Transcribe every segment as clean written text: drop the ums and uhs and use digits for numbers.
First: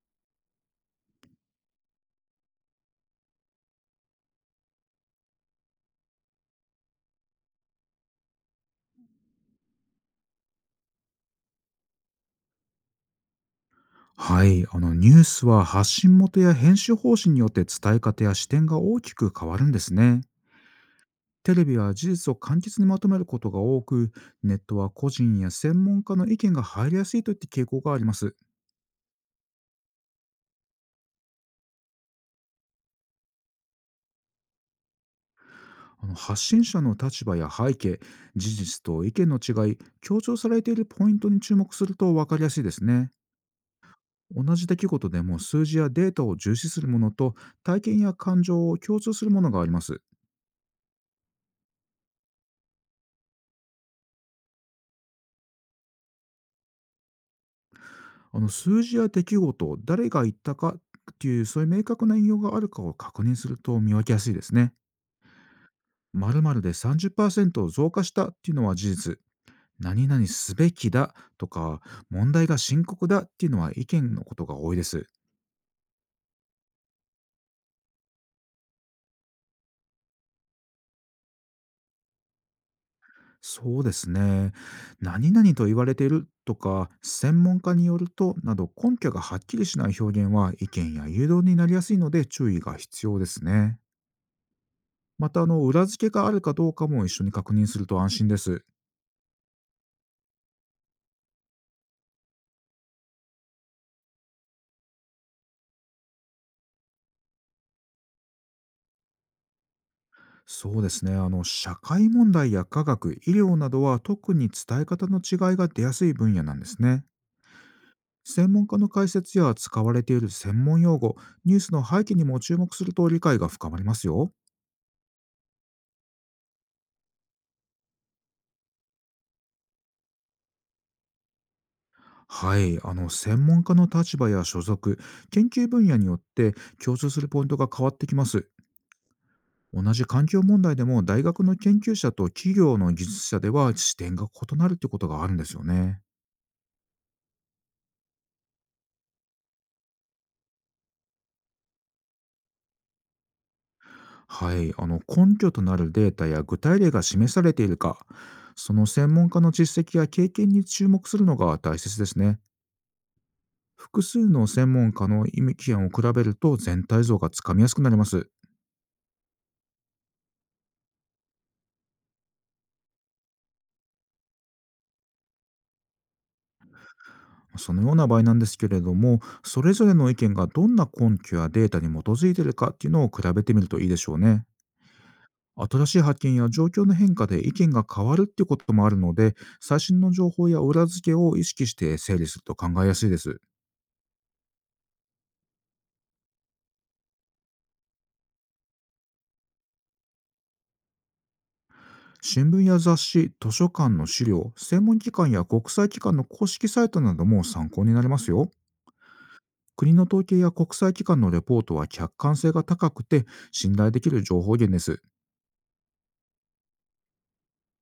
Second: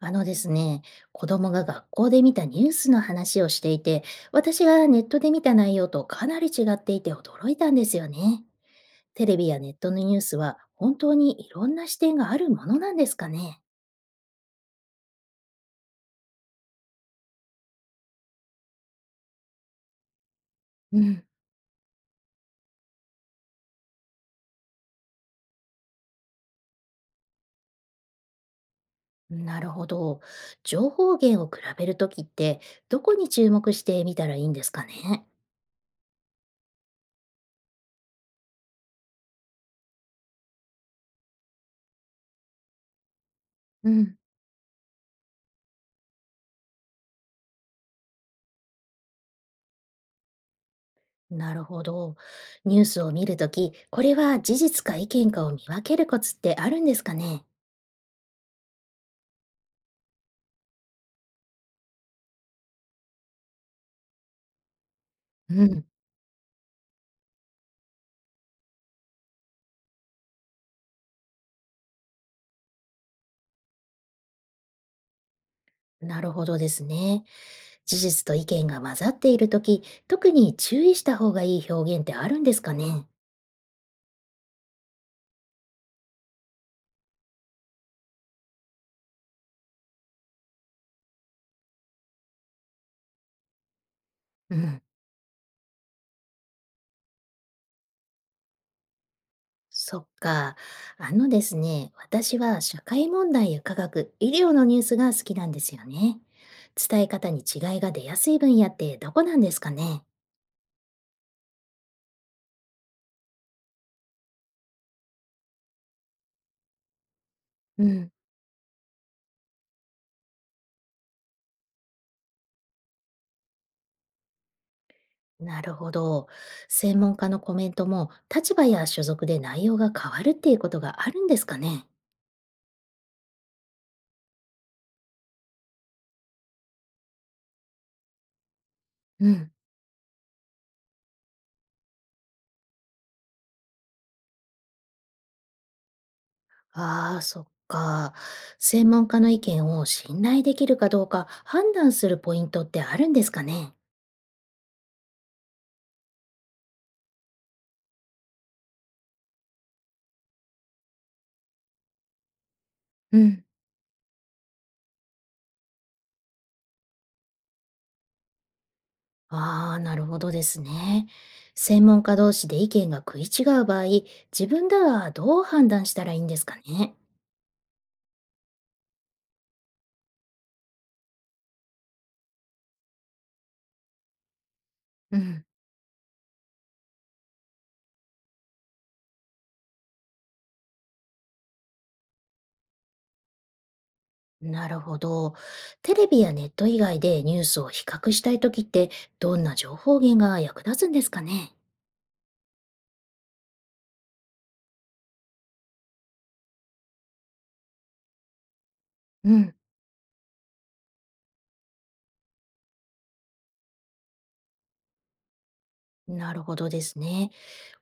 あのですね、子供が学校で見たニュースの話をしていて、私がネットで見た内容とかなり違っていて驚いたんですよね。テレビやネットのニュースは本当にいろんな視点があるものなんですかね。はい、ニュースは発信元や編集方針によって伝え方や視点が大きく変わるんですね。うん、テレビは事実を簡潔にまとめることが多く、ネットは個人や専門家の意見が入りやすいといった傾向があります。なるほど。情報源を比べるときって、どこに注目してみたらいいんですかね。発信者の立場や背景、事実と意見の違い、強調されているポイントに注目すると分かりやすいですね。うん、同じ出来事でも数字やデータを重視するものと体験や感情を共通するものがあります。なるほど。ニュースを見るとき、これは事実か意見かを見分けるコツってあるんですかね。数字や出来事、誰が言ったかっていう、そういう明確な引用があるかを確認すると見分けやすいですね。うん、〇〇で30%増加したっていうのは事実。何々すべきだとか、問題が深刻だっていうのは意見のことが多いです。なるほどですね。事実と意見が混ざっているとき、特に注意した方がいい表現ってあるんですかね。そうですね。何々と言われているとか、専門家によるとなど根拠がはっきりしない表現は意見や誘導になりやすいので注意が必要ですね。うん。また、裏付けがあるかどうかも一緒に確認すると安心です。そっか。あのですね、私は社会問題や科学、医療のニュースが好きなんですよね。伝え方に違いが出やすい分野ってどこなんですかね。そうですね。社会問題や科学医療などは特に伝え方の違いが出やすい分野なんですね。うん。専門家の解説や使われている専門用語、ニュースの背景にも注目すると理解が深まりますよ。なるほど。専門家のコメントも立場や所属で内容が変わるっていうことがあるんですかね。はい、専門家の立場や所属、研究分野によって共通するポイントが変わってきます。うん。同じ環境問題でも大学の研究者と企業の技術者では視点が異なるってことがあるんですよね。ああ、そっか。専門家の意見を信頼できるかどうか判断するポイントってあるんですかね。はい、根拠となるデータや具体例が示されているか、その専門家の実績や経験に注目するのが大切ですね。うん、複数の専門家の意見を比べると全体像がつかみやすくなります。ああ、なるほどですね。専門家同士で意見が食い違う場合、自分ではどう判断したらいいんですかね。そのような場合なんですけれども、それぞれの意見がどんな根拠やデータに基づいているかっていうのを比べてみるといいでしょうね。うん、新しい発見や状況の変化で意見が変わるっていうこともあるので、最新の情報や裏付けを意識して整理すると考えやすいです。なるほど。テレビやネット以外でニュースを比較したいときって、どんな情報源が役立つんですかね。新聞や雑誌、図書館の資料、専門機関や国際機関の公式サイトなども参考になりますよ。うん。国の統計や国際機関のレポートは客観性が高くて信頼できる情報源です。なるほどですね。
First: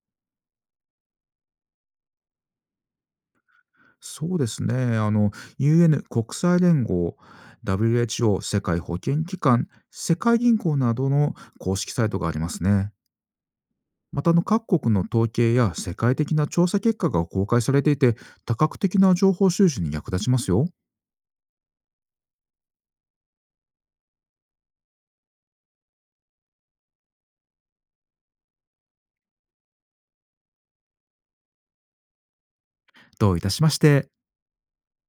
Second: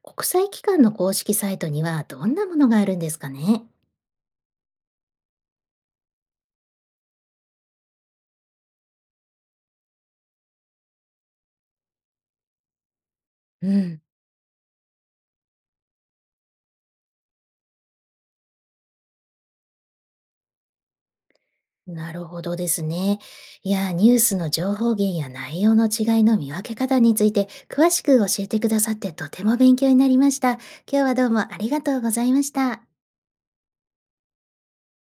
国際機関の公式サイトにはどんなものがあるんですかね。そうですね。UN 国際連合、WHO 世界保健機関、世界銀行などの公式サイトがありますね。うん、また各国の統計や世界的な調査結果が公開されていて、多角的な情報収集に役立ちますよ。なるほどですね。いやー、ニュースの情報源や内容の違いの見分け方について詳しく教えてくださってとても勉強になりました。今日はどうもありがとうございました。どういたしまして。